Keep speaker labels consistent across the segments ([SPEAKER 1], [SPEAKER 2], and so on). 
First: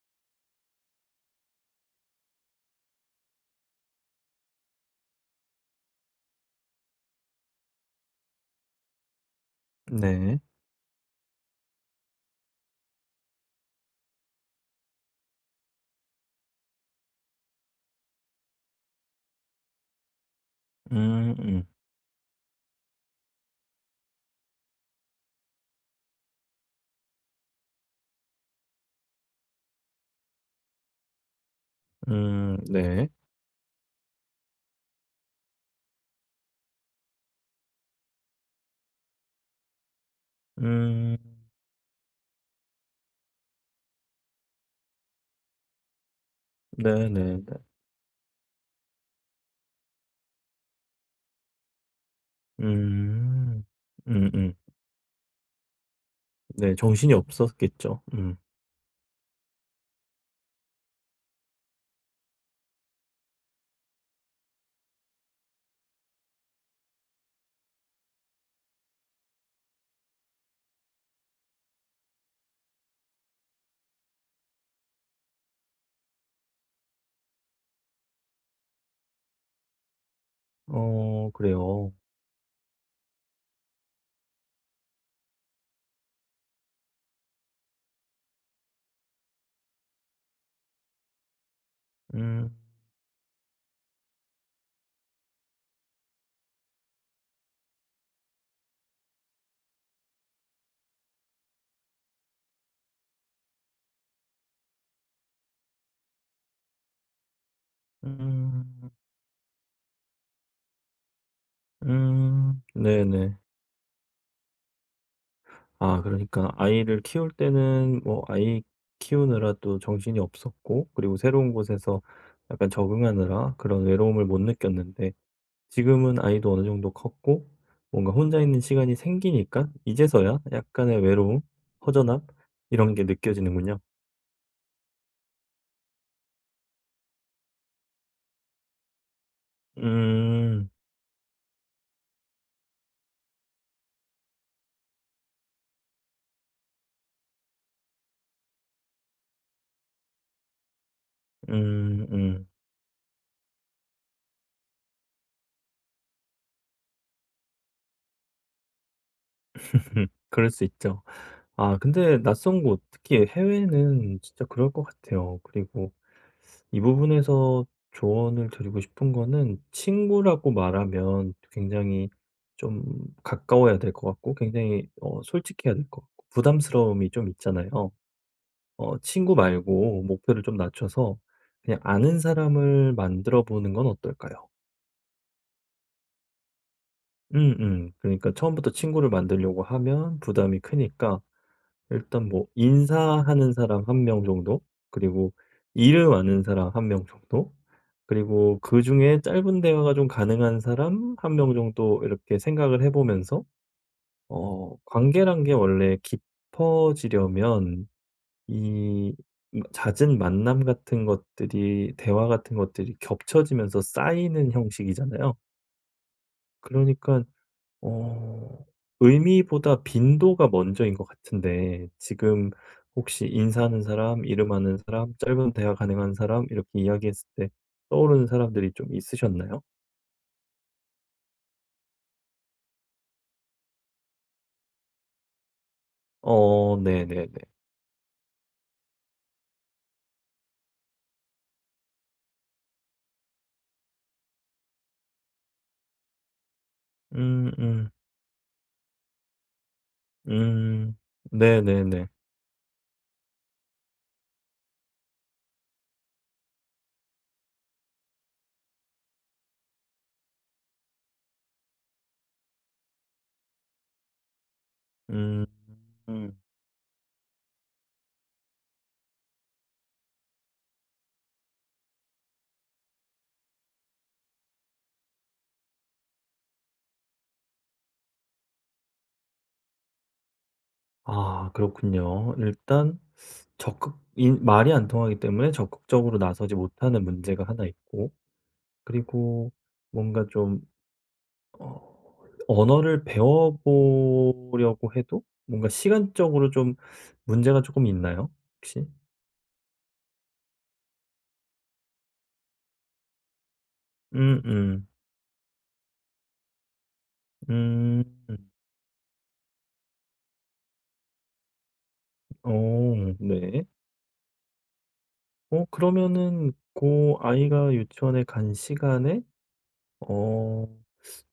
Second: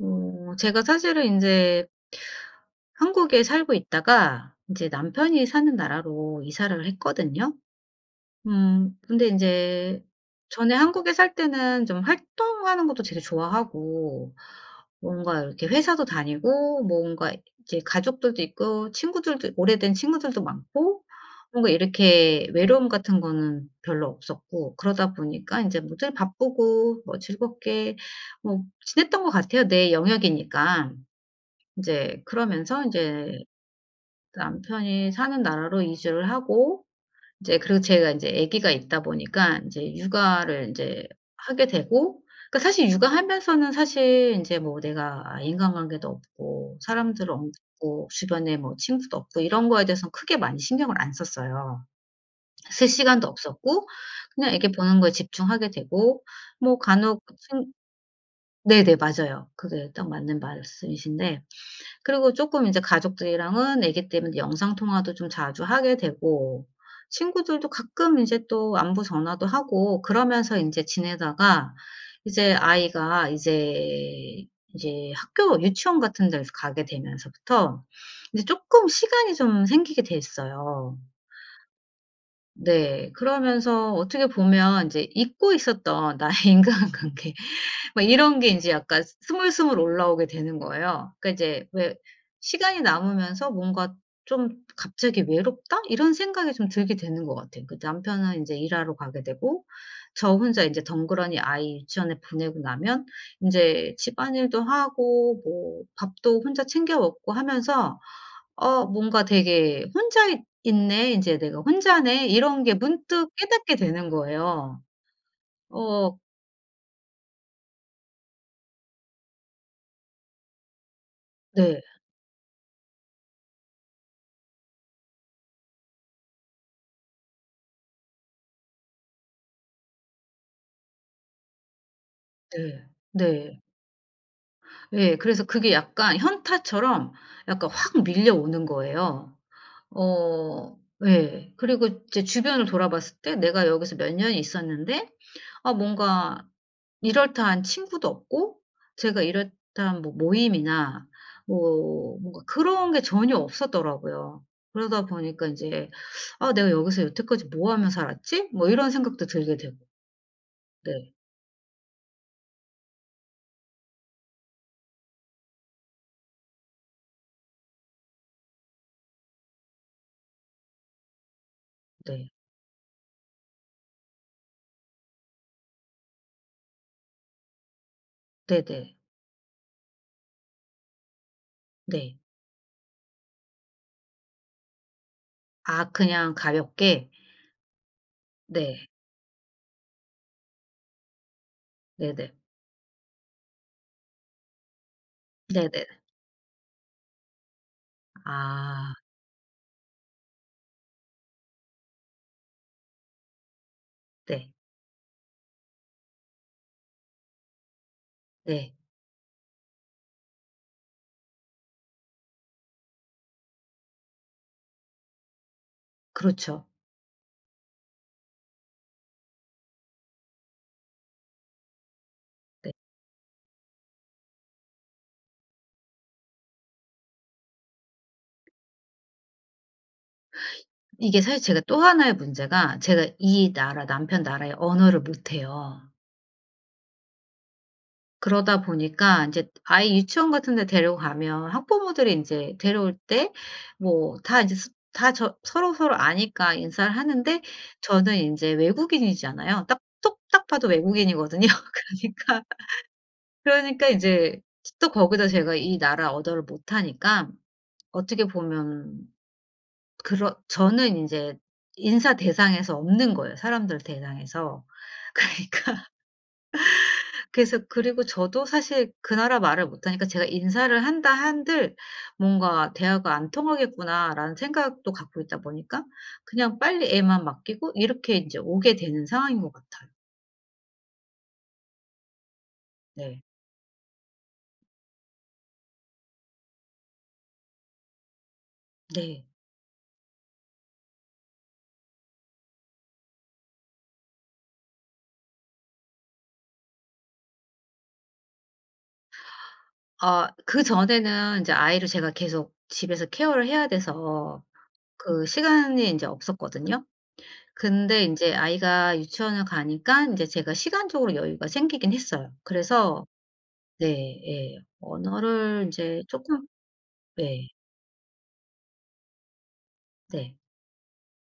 [SPEAKER 1] 제가 사실은 이제 한국에 살고 있다가 이제 남편이 사는 나라로 이사를 했거든요. 근데 이제
[SPEAKER 2] 네.
[SPEAKER 1] 전에 한국에 살 때는 좀 활동하는 것도 되게 좋아하고 뭔가 이렇게 회사도 다니고 뭔가 이제 가족들도 있고 친구들도 오래된 친구들도 많고
[SPEAKER 2] 음 음.
[SPEAKER 1] 뭔가 이렇게 외로움 같은 거는 별로 없었고 그러다 보니까 이제 뭐늘 바쁘고 뭐 즐겁게 뭐 지냈던 것 같아요, 내 영역이니까. 이제 그러면서 이
[SPEAKER 2] 네.
[SPEAKER 1] 제 남편이 사는 나라로 이주를 하고 이제 그리고 제가 인제 아기가 있다 보니까 인제 육아를 인제
[SPEAKER 2] 음.
[SPEAKER 1] 하게 되고 그러니까 사실 육아하면서는 사실 인제 뭐 내가 인간관계도 없고 사람들
[SPEAKER 2] 네네네.
[SPEAKER 1] 없고 주변에 뭐 친구도 없고 이런 거에 대해서는 크게 많이 신경을 안 썼어요. 쓸 시간도
[SPEAKER 2] 음.
[SPEAKER 1] 없었고 그냥
[SPEAKER 2] 음음.
[SPEAKER 1] 애기 보는 거에 집중하게 되고
[SPEAKER 2] 네
[SPEAKER 1] 뭐
[SPEAKER 2] 정신이
[SPEAKER 1] 간혹 친
[SPEAKER 2] 없었겠죠. 음.
[SPEAKER 1] 네네 맞아요. 그게 딱 맞는 말씀이신데 그리고 조금 이제 가족들이랑은 아기 때문에 영상 통화도 좀 자주 하게 되고 친구들도 가끔 이제 또 안부 전화도 하고 그러면서 인제 지내다가 이제 아이가 이제 학교 유치원 같은 데를 가게 되면서부터 이제 쪼끔 시간이 좀 생기게 됐어요.
[SPEAKER 2] 어 그래요.
[SPEAKER 1] 네. 그러면서 어떻게 보면 인제 잊고 있었던 나의 인간관계 막 이런 게 인제 약간 스물스물 올라오게 되는 거예요. 그러니까 이제 왜
[SPEAKER 2] 음.
[SPEAKER 1] 시간이 남으면서 뭔가 좀 '갑자기 외롭다?' 이런 생각이 좀 들게 되는 것 같아요. 그 남편은 인제 일하러 가게 되고 저 혼자 인제 덩그러니 아이 유치원에 보내고 나면 인제 집안일도 하고 뭐 밥도 혼자 챙겨 먹고 하면서 '어
[SPEAKER 2] 음.
[SPEAKER 1] 뭔가 되게 혼자 있 있네. 인제 내가 혼자네.' 이런
[SPEAKER 2] 음.
[SPEAKER 1] 게 문득
[SPEAKER 2] 네네.
[SPEAKER 1] 깨닫게 되는 거예요.
[SPEAKER 2] 아
[SPEAKER 1] 어
[SPEAKER 2] 그러니까 아이를 키울 때는 뭐 아이 키우느라 또 정신이 없었고 그리고 새로운
[SPEAKER 1] 네.
[SPEAKER 2] 곳에서 약간 적응하느라 그런 외로움을 못 느꼈는데 지금은 아이도 어느 정도 컸고 뭔가 혼자 있는 시간이 생기니까 이제서야 약간의 외로움, 허전함
[SPEAKER 1] 네.
[SPEAKER 2] 이런 게
[SPEAKER 1] 네.
[SPEAKER 2] 느껴지는군요.
[SPEAKER 1] 예. 그래서 그게 약간 현타처럼 약간 확 밀려오는 거예요.
[SPEAKER 2] 음.
[SPEAKER 1] 어 예. 그리고 이제 주변을 돌아봤을 때 '내가 여기서 몇 년 있었는데 아 뭔가 이럴듯한 친구도 없고 제가 이럴듯한 뭐 모임이나 뭐 뭔가
[SPEAKER 2] 음.
[SPEAKER 1] 그런 게 전혀 없었더라고요. 그러다 보니까 인제 '아 내가 여기서 여태까지 뭐 하며 살았지?' 뭐 이런 생각도 들게 되고.
[SPEAKER 2] 그럴 수 있죠.
[SPEAKER 1] 네.
[SPEAKER 2] 아 근데 낯선 곳, 특히 해외는 진짜 그럴 것 같아요. 그리고 이 부분에서 조언을 드리고 싶은 거는 친구라고 말하면 굉장히
[SPEAKER 1] 네.
[SPEAKER 2] 좀 가까워야 될 것 같고 굉장히 솔직해야 될 것 같고 부담스러움이 좀 있잖아요.
[SPEAKER 1] 네네. 네.
[SPEAKER 2] 친구 말고 목표를 좀 낮춰서 그냥
[SPEAKER 1] 네.
[SPEAKER 2] 아는 사람을 만들어 보는 건 어떨까요?
[SPEAKER 1] 아 그냥 가볍게.
[SPEAKER 2] 음음. 그러니까 처음부터
[SPEAKER 1] 네.
[SPEAKER 2] 친구를 만들려고 하면 부담이 크니까 일단
[SPEAKER 1] 네네.
[SPEAKER 2] 뭐 인사하는 사람 한 명 정도, 그리고
[SPEAKER 1] 네네.
[SPEAKER 2] 이름 아는 사람 한 명 정도, 그리고
[SPEAKER 1] 아
[SPEAKER 2] 그중에 짧은 대화가 좀 가능한 사람 한 명 정도 이렇게 생각을 해 보면서
[SPEAKER 1] 네.
[SPEAKER 2] 관계란 게 원래 깊어지려면
[SPEAKER 1] 네.
[SPEAKER 2] 이 잦은 만남 같은 것들이 대화 같은 것들이 겹쳐지면서 쌓이는 형식이잖아요.
[SPEAKER 1] 그렇죠.
[SPEAKER 2] 그러니까 어 의미보다 빈도가 먼저인 것 같은데 지금
[SPEAKER 1] 네.
[SPEAKER 2] 혹시 인사하는 사람, 이름 아는 사람, 짧은 대화 가능한 사람 이렇게 이야기했을 때 떠오르는 사람들이 좀 있으셨나요?
[SPEAKER 1] 이게 사실 제가 또 하나의 문제가 제가 이 나라 남편 나라의 언어를 못해요.
[SPEAKER 2] 어 네네네.
[SPEAKER 1] 그러다 보니까 이제 아이 유치원 같은 데 데려가면 학부모들이 인제 데려올 때 뭐 다 이제 스 다 저 서로서로 아니까 인사를 하는데
[SPEAKER 2] 음 음.
[SPEAKER 1] 저는 인제 외국인이잖아요. 딱 톡 딱 봐도
[SPEAKER 2] 음.
[SPEAKER 1] 외국인이거든요.
[SPEAKER 2] 네네네.
[SPEAKER 1] 그러니까, 그러니까 이제 또 거기다 제가 이 나라 언어를 못하니까 어떻게 보면 그런 저는 인제 인사 대상에서 없는 거예요, 사람들 대상에서.
[SPEAKER 2] 음,
[SPEAKER 1] 그러니까
[SPEAKER 2] 음.
[SPEAKER 1] 그래서 그리고 저도 사실 그 나라 말을 못하니까 제가 인사를 한다 한들 '뭔가 대화가 안 통하겠구나.'라는 생각도 갖고 있다 보니까 그냥 빨리 애만 맡기고 이렇게 인제 오게 되는 상황인 것 같아요.
[SPEAKER 2] 아 그렇군요. 일단
[SPEAKER 1] 네.
[SPEAKER 2] 적극 인 말이 안 통하기 때문에 적극적으로 나서지 못하는 문제가 하나 있고
[SPEAKER 1] 네.
[SPEAKER 2] 그리고 뭔가 좀 어 언어를 배워 보려고 해도 뭔가 시간적으로 좀 문제가 조금 있나요? 혹시?
[SPEAKER 1] 아 그전에는 인제 아이를 제가 계속 집에서 케어를 해야 돼서
[SPEAKER 2] 음 음.
[SPEAKER 1] 그 시간이 인제 없었거든요. 근데
[SPEAKER 2] 음.
[SPEAKER 1] 인제
[SPEAKER 2] 음,
[SPEAKER 1] 아이가 유치원을 가니까 인제 제가 시간적으로 여유가 생기긴 했어요. 그래서
[SPEAKER 2] 어 네.
[SPEAKER 1] 네 예. 언어를 인제 쪼끔
[SPEAKER 2] 그러면은 고
[SPEAKER 1] 네.
[SPEAKER 2] 아이가 유치원에 간 시간에
[SPEAKER 1] 네.
[SPEAKER 2] 어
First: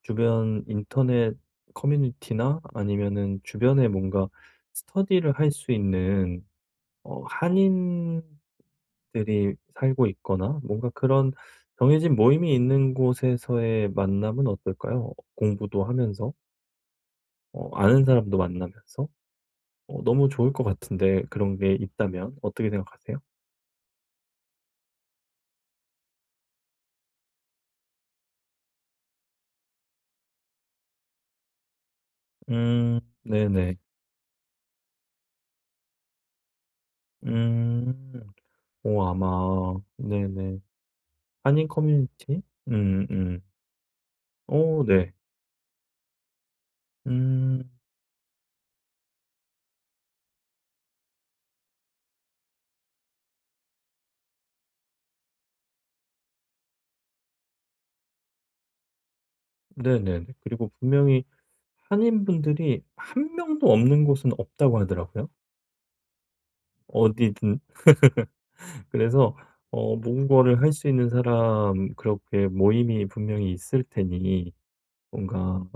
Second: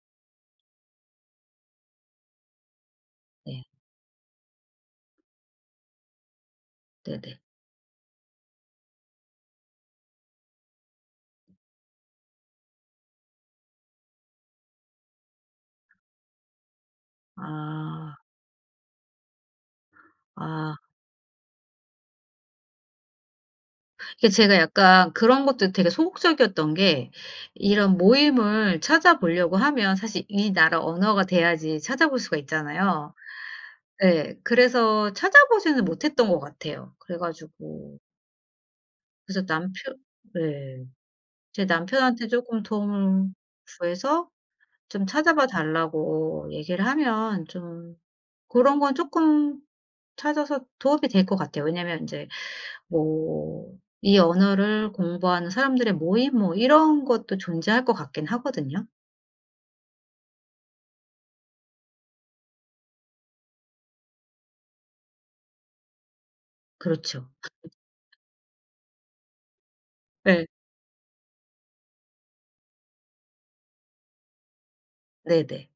[SPEAKER 2] 주변 인터넷 커뮤니티나 아니면은
[SPEAKER 1] 네.
[SPEAKER 2] 주변에 뭔가 스터디를 할 수 있는
[SPEAKER 1] 네네.
[SPEAKER 2] 한인들이 살고 있거나 뭔가 그런 정해진 모임이 있는 곳에서의 만남은 어떨까요? 공부도 하면서 아는
[SPEAKER 1] 아.
[SPEAKER 2] 사람도 만나면서 너무 좋을 것
[SPEAKER 1] 아.
[SPEAKER 2] 같은데 그런 게 있다면 어떻게 생각하세요?
[SPEAKER 1] 이게 제가 약간 그런 것도 되게 소극적이었던 게 이런 모임을 찾아보려고 하면 사실 이 나라 언어가 돼야지 찾아볼 수가 있잖아요.
[SPEAKER 2] 네네.
[SPEAKER 1] 예. 그래서 찾아보지는 못했던 것 같아요. 그래 가지고
[SPEAKER 2] 음. 오
[SPEAKER 1] 그래서 남편
[SPEAKER 2] 아마 네네.
[SPEAKER 1] 네. 제
[SPEAKER 2] 한인
[SPEAKER 1] 남편한테
[SPEAKER 2] 커뮤니티?
[SPEAKER 1] 쪼끔
[SPEAKER 2] 음
[SPEAKER 1] 도움을
[SPEAKER 2] 음.
[SPEAKER 1] 구해서
[SPEAKER 2] 오
[SPEAKER 1] 좀
[SPEAKER 2] 네.
[SPEAKER 1] 찾아봐 달라고 얘기를 하면
[SPEAKER 2] 음
[SPEAKER 1] 좀 고런 건 쪼끔 찾아서 도움이 될 것 같아요. 왜냐면 인제 뭐 이 언어를 공부하는 사람들의 모임 뭐 이런 것도 존재할 것 같긴 하거든요.
[SPEAKER 2] 네네네. 그리고 분명히 한인분들이 한 명도 없는 곳은 없다고 하더라고요
[SPEAKER 1] 그렇죠.
[SPEAKER 2] 어디든. 그래서
[SPEAKER 1] 예.
[SPEAKER 2] 모국어를 할 수 있는 사람 그렇게 모임이 분명히 있을 테니 뭔가
[SPEAKER 1] 네네.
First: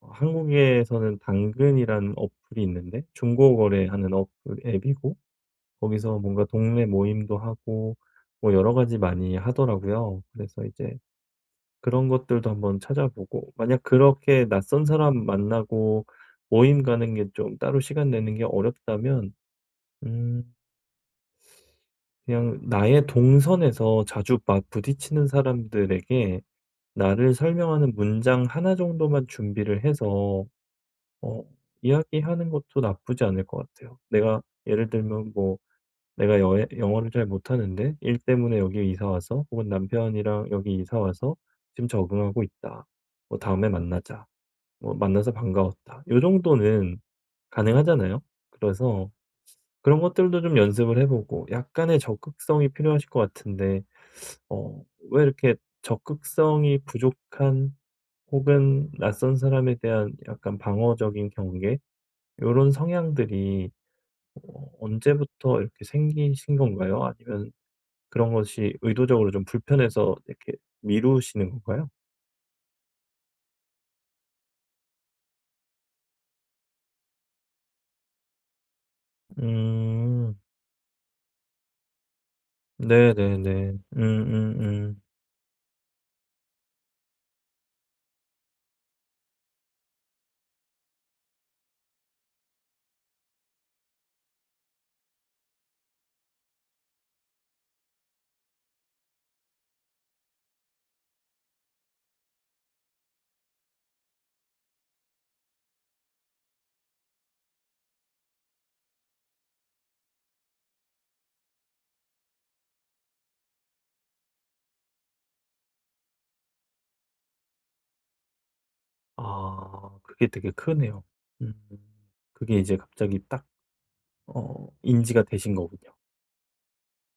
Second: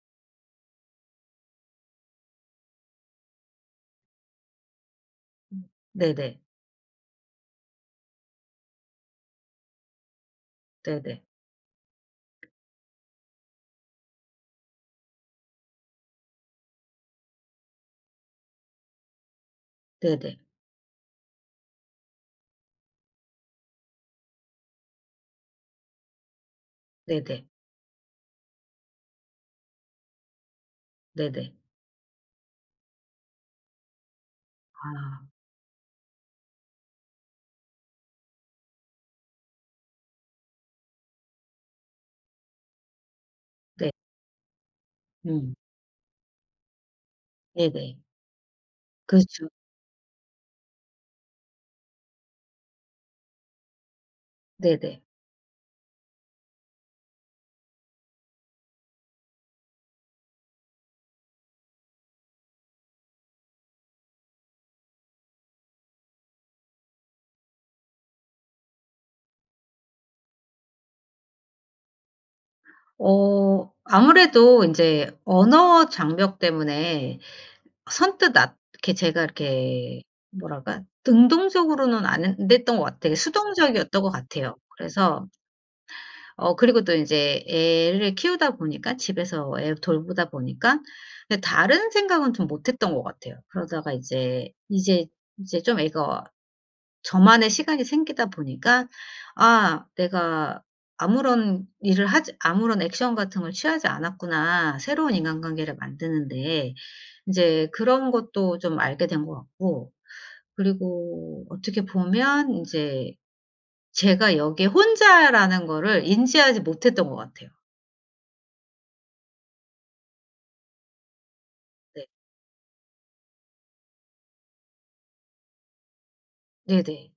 [SPEAKER 2] 한국에서는 당근이라는 어플이 있는데 중고 거래하는 어플 앱이고
[SPEAKER 1] 음.
[SPEAKER 2] 거기서
[SPEAKER 1] 네네.
[SPEAKER 2] 뭔가 동네 모임도 하고 뭐 여러 가지 많이 하더라고요. 그래서 이제
[SPEAKER 1] 네네.
[SPEAKER 2] 그런 것들도 한번 찾아보고 만약 그렇게 낯선 사람 만나고 모임 가는 게 좀 따로 시간 내는 게 어렵다면
[SPEAKER 1] 네네.
[SPEAKER 2] 음 그냥 나의 동선에서 자주 막 부딪히는 사람들에게 나를
[SPEAKER 1] 네네.
[SPEAKER 2] 설명하는 문장 하나 정도만 준비를 해서 어
[SPEAKER 1] 네네.
[SPEAKER 2] 이야기하는 것도 나쁘지 않을 것 같아요. 내가 예를
[SPEAKER 1] 아
[SPEAKER 2] 들면 뭐 "내가 여 영어를 잘 못하는데 일 때문에 여기 이사 와서 혹은 남편이랑 여기 이사 와서 지금 적응하고 있다. 뭐 다음에
[SPEAKER 1] 네.
[SPEAKER 2] 만나자. 뭐 만나서
[SPEAKER 1] 음.
[SPEAKER 2] 반가웠다." 요 정도는
[SPEAKER 1] 네네.
[SPEAKER 2] 가능하잖아요. 그래서
[SPEAKER 1] 그렇죠.
[SPEAKER 2] 그런 것들도 좀 연습을 해 보고 약간의 적극성이 필요하실 것 같은데 어
[SPEAKER 1] 네네.
[SPEAKER 2] 왜 이렇게 적극성이 부족한 혹은 낯선 사람에 대한 약간 방어적인 경계 이런 성향들이 언제부터 이렇게 생기신 건가요? 아니면 그런 것이 의도적으로 좀 불편해서 이렇게 미루시는 건가요?
[SPEAKER 1] 어 아무래도 인제 언어 장벽 때문에 선뜻 나 이렇게 제가 이렇게
[SPEAKER 2] 음.
[SPEAKER 1] 뭐랄까 능동적으로는 안 됐던 것 같아요.
[SPEAKER 2] 네네네.
[SPEAKER 1] 수동적이었던 것 같아요. 그래서 그리고 또 이제 애를 키우다 보니까 집에서 애 돌보다 보니까 근데 다른 생각은 좀 못 했던 것 같아요. 그러다가 이제 좀 애가 저만의 시간이 생기다 보니까 '아 내가 아무런 일을 하지 아무런 액션 같은 걸 취하지 않았구나. 새로운 인간관계를 만드는데.' 이제 그런 것도 좀 알게 된 것 같고 그리고 어떻게 보면 이제 제가 여기에 혼자라는 거를 인지하지 못했던 것 같아요.
[SPEAKER 2] 아 그게 되게 크네요. 음.
[SPEAKER 1] 네.
[SPEAKER 2] 그게 이제 갑자기 딱 인지가 되신 거군요.
[SPEAKER 1] 네네.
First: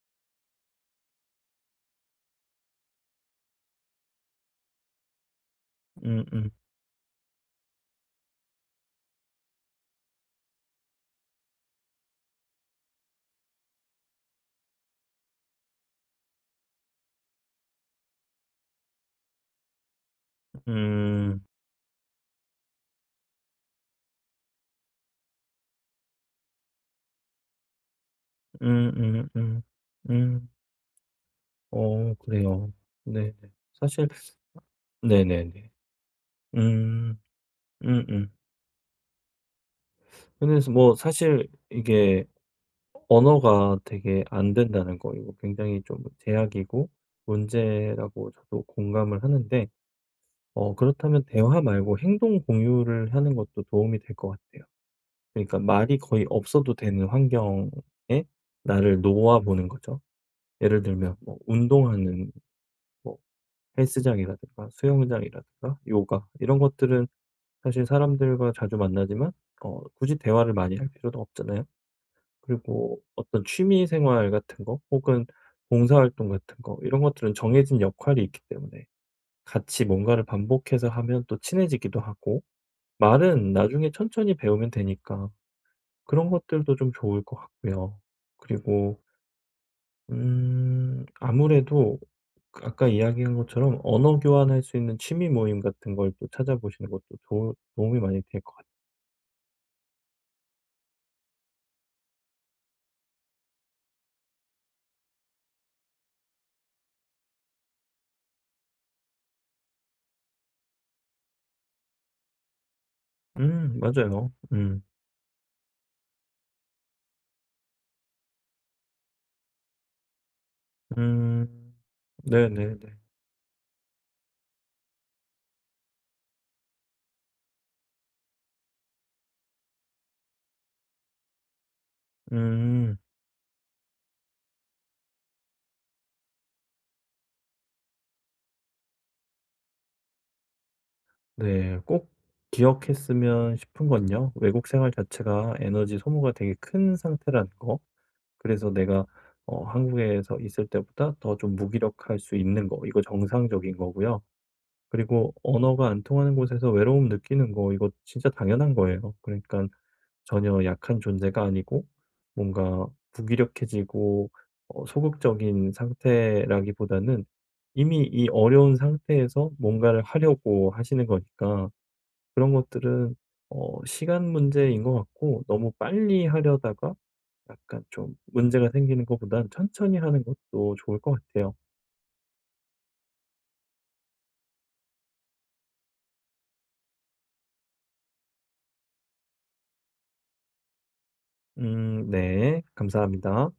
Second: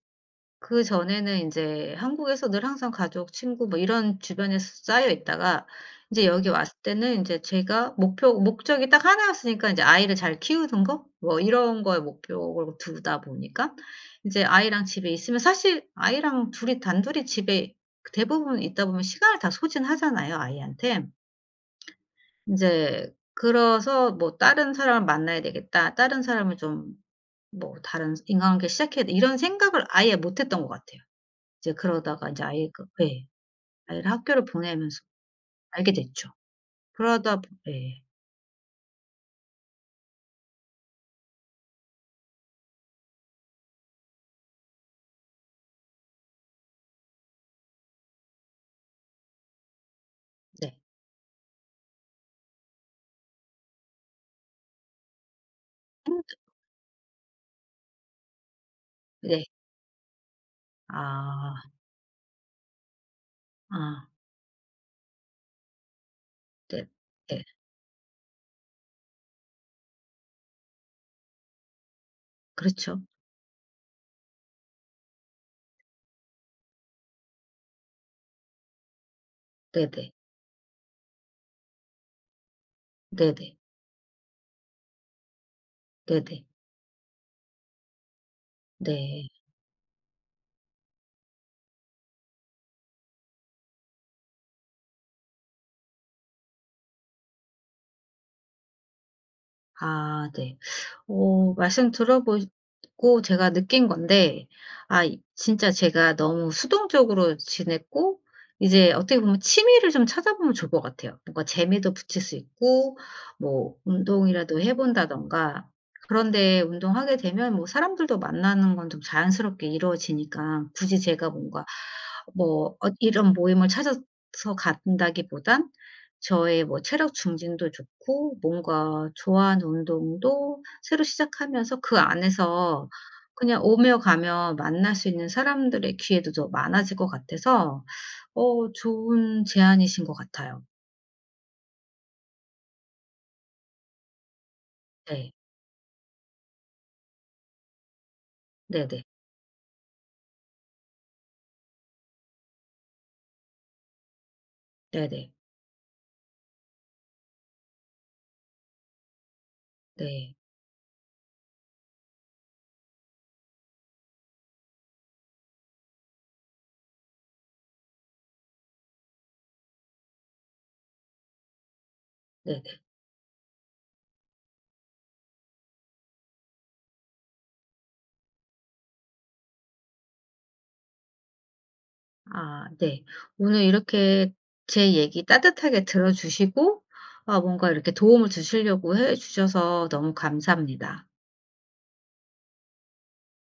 [SPEAKER 1] 그전에는 인제 한국에서 늘 항상 가족, 친구 뭐 이런 주변에 쌓여 있다가 인제
[SPEAKER 2] 음음.
[SPEAKER 1] 여기
[SPEAKER 2] 음.
[SPEAKER 1] 왔을 때는 인제 제가 목표 목적이 딱 하나였으니까 인제 아이를 잘 키우는 거 뭐 이런 거에 목표를 두다 보니까 인제 아이랑 집에 있으면 사실 아이랑 둘이 단둘이 집에 그 대부분 있다 보면 시간을 다 소진하잖아요, 아이한테.
[SPEAKER 2] 음.
[SPEAKER 1] 인제 그래서 뭐 '다른 사람을 만나야 되겠다. 다른 사람을 좀 뭐 다른 인간관계
[SPEAKER 2] 음
[SPEAKER 1] 시작해야 돼
[SPEAKER 2] 음
[SPEAKER 1] 이런
[SPEAKER 2] 음.
[SPEAKER 1] 생각을 아예 못
[SPEAKER 2] 음.
[SPEAKER 1] 했던 것 같아요. 이제
[SPEAKER 2] 어
[SPEAKER 1] 그러다가 이제 아이
[SPEAKER 2] 그래요.
[SPEAKER 1] 그 예.
[SPEAKER 2] 네네. 사실
[SPEAKER 1] 아이를 학교를 보내면서
[SPEAKER 2] 네네네.
[SPEAKER 1] 알게 됐죠.
[SPEAKER 2] 음.
[SPEAKER 1] 그러다 보 예.
[SPEAKER 2] 음음. 그래서 뭐 사실 이게 언어가 되게 안 된다는 거 이거 굉장히 좀 제약이고 문제라고 저도 공감을 하는데
[SPEAKER 1] 네.
[SPEAKER 2] 그렇다면 대화 말고 행동 공유를 하는 것도 도움이 될 것 같아요. 그러니까 말이
[SPEAKER 1] 힘들
[SPEAKER 2] 거의 없어도 되는 환경에 나를 놓아
[SPEAKER 1] 네.
[SPEAKER 2] 보는 거죠. 예를 들면 뭐
[SPEAKER 1] 아.
[SPEAKER 2] 운동하는 뭐
[SPEAKER 1] 아.
[SPEAKER 2] 헬스장이라든가 수영장이라든가 요가 이런
[SPEAKER 1] 네.
[SPEAKER 2] 것들은
[SPEAKER 1] 네.
[SPEAKER 2] 사실 사람들과 자주 만나지만 굳이 대화를 많이 할 필요도 없잖아요.
[SPEAKER 1] 그렇죠.
[SPEAKER 2] 그리고 어떤 취미 생활 같은 거 혹은 봉사활동 같은 거 이런 것들은 정해진 역할이 있기 때문에 같이
[SPEAKER 1] 네네.
[SPEAKER 2] 뭔가를 반복해서 하면 또 친해지기도 하고 말은
[SPEAKER 1] 네네.
[SPEAKER 2] 나중에 천천히 배우면 되니까
[SPEAKER 1] 네네.
[SPEAKER 2] 그런
[SPEAKER 1] 네.
[SPEAKER 2] 것들도 좀 좋을 것 같고요.
[SPEAKER 1] 네,
[SPEAKER 2] 그리고
[SPEAKER 1] 네.
[SPEAKER 2] 아무래도 아까 이야기한 것처럼 언어 교환할 수 있는 취미 모임 같은 걸 또 찾아보시는 것도 도움이 많이 될 것 같아요.
[SPEAKER 1] 아 네. 말씀 들어보고 제가 느낀 건데 아 이 진짜 제가 너무 수동적으로 지냈고 이제 어떻게 보면 취미를 좀 찾아보면 좋을 것 같아요. 뭔가 재미도 붙일 수 있고 뭐
[SPEAKER 2] 맞아요.
[SPEAKER 1] 운동이라도 해 본다든가 그런데 운동하게 되면 뭐 사람들도 만나는 건 좀 자연스럽게 이루어지니까 굳이 제가 뭔가
[SPEAKER 2] 음,
[SPEAKER 1] 뭐
[SPEAKER 2] 네네네.
[SPEAKER 1] 이런 모임을 찾아서 간다기보단 저의 뭐 체력 증진도 좋고 뭔가 좋아하는 운동도 새로 시작하면서 그 안에서
[SPEAKER 2] 음,
[SPEAKER 1] 그냥 오며 가며 만날 수 있는 사람들의 기회도 더 많아질 것 같아서 좋은 제안이신 것 같아요.
[SPEAKER 2] 네. 꼭 기억했으면 싶은 건요. 외국 생활
[SPEAKER 1] 네.
[SPEAKER 2] 자체가 에너지 소모가 되게 큰 상태라는 거. 그래서
[SPEAKER 1] 네네.
[SPEAKER 2] 내가 한국에서 있을 때보다 더 좀 무기력할 수 있는 거. 이거 정상적인 거고요.
[SPEAKER 1] 네네.
[SPEAKER 2] 그리고 언어가 안 통하는 곳에서 외로움 느끼는 거 이거 진짜 당연한 거예요. 그러니까
[SPEAKER 1] 네.
[SPEAKER 2] 전혀 약한 존재가 아니고 뭔가 무기력해지고 소극적인 상태라기보다는 이미 이 어려운 상태에서 뭔가를 하려고 하시는 거니까 그런
[SPEAKER 1] 네네.
[SPEAKER 2] 것들은 시간 문제인 것 같고 너무 빨리 하려다가 약간 좀 문제가 생기는 것보단 천천히 하는 것도 좋을 것 같아요.
[SPEAKER 1] 아 네. 오늘 이렇게 제 얘기 따뜻하게 들어 주시고 아 뭔가 이렇게 도움을 주시려고 해 주셔서 너무 감사합니다.
[SPEAKER 2] 네, 감사합니다.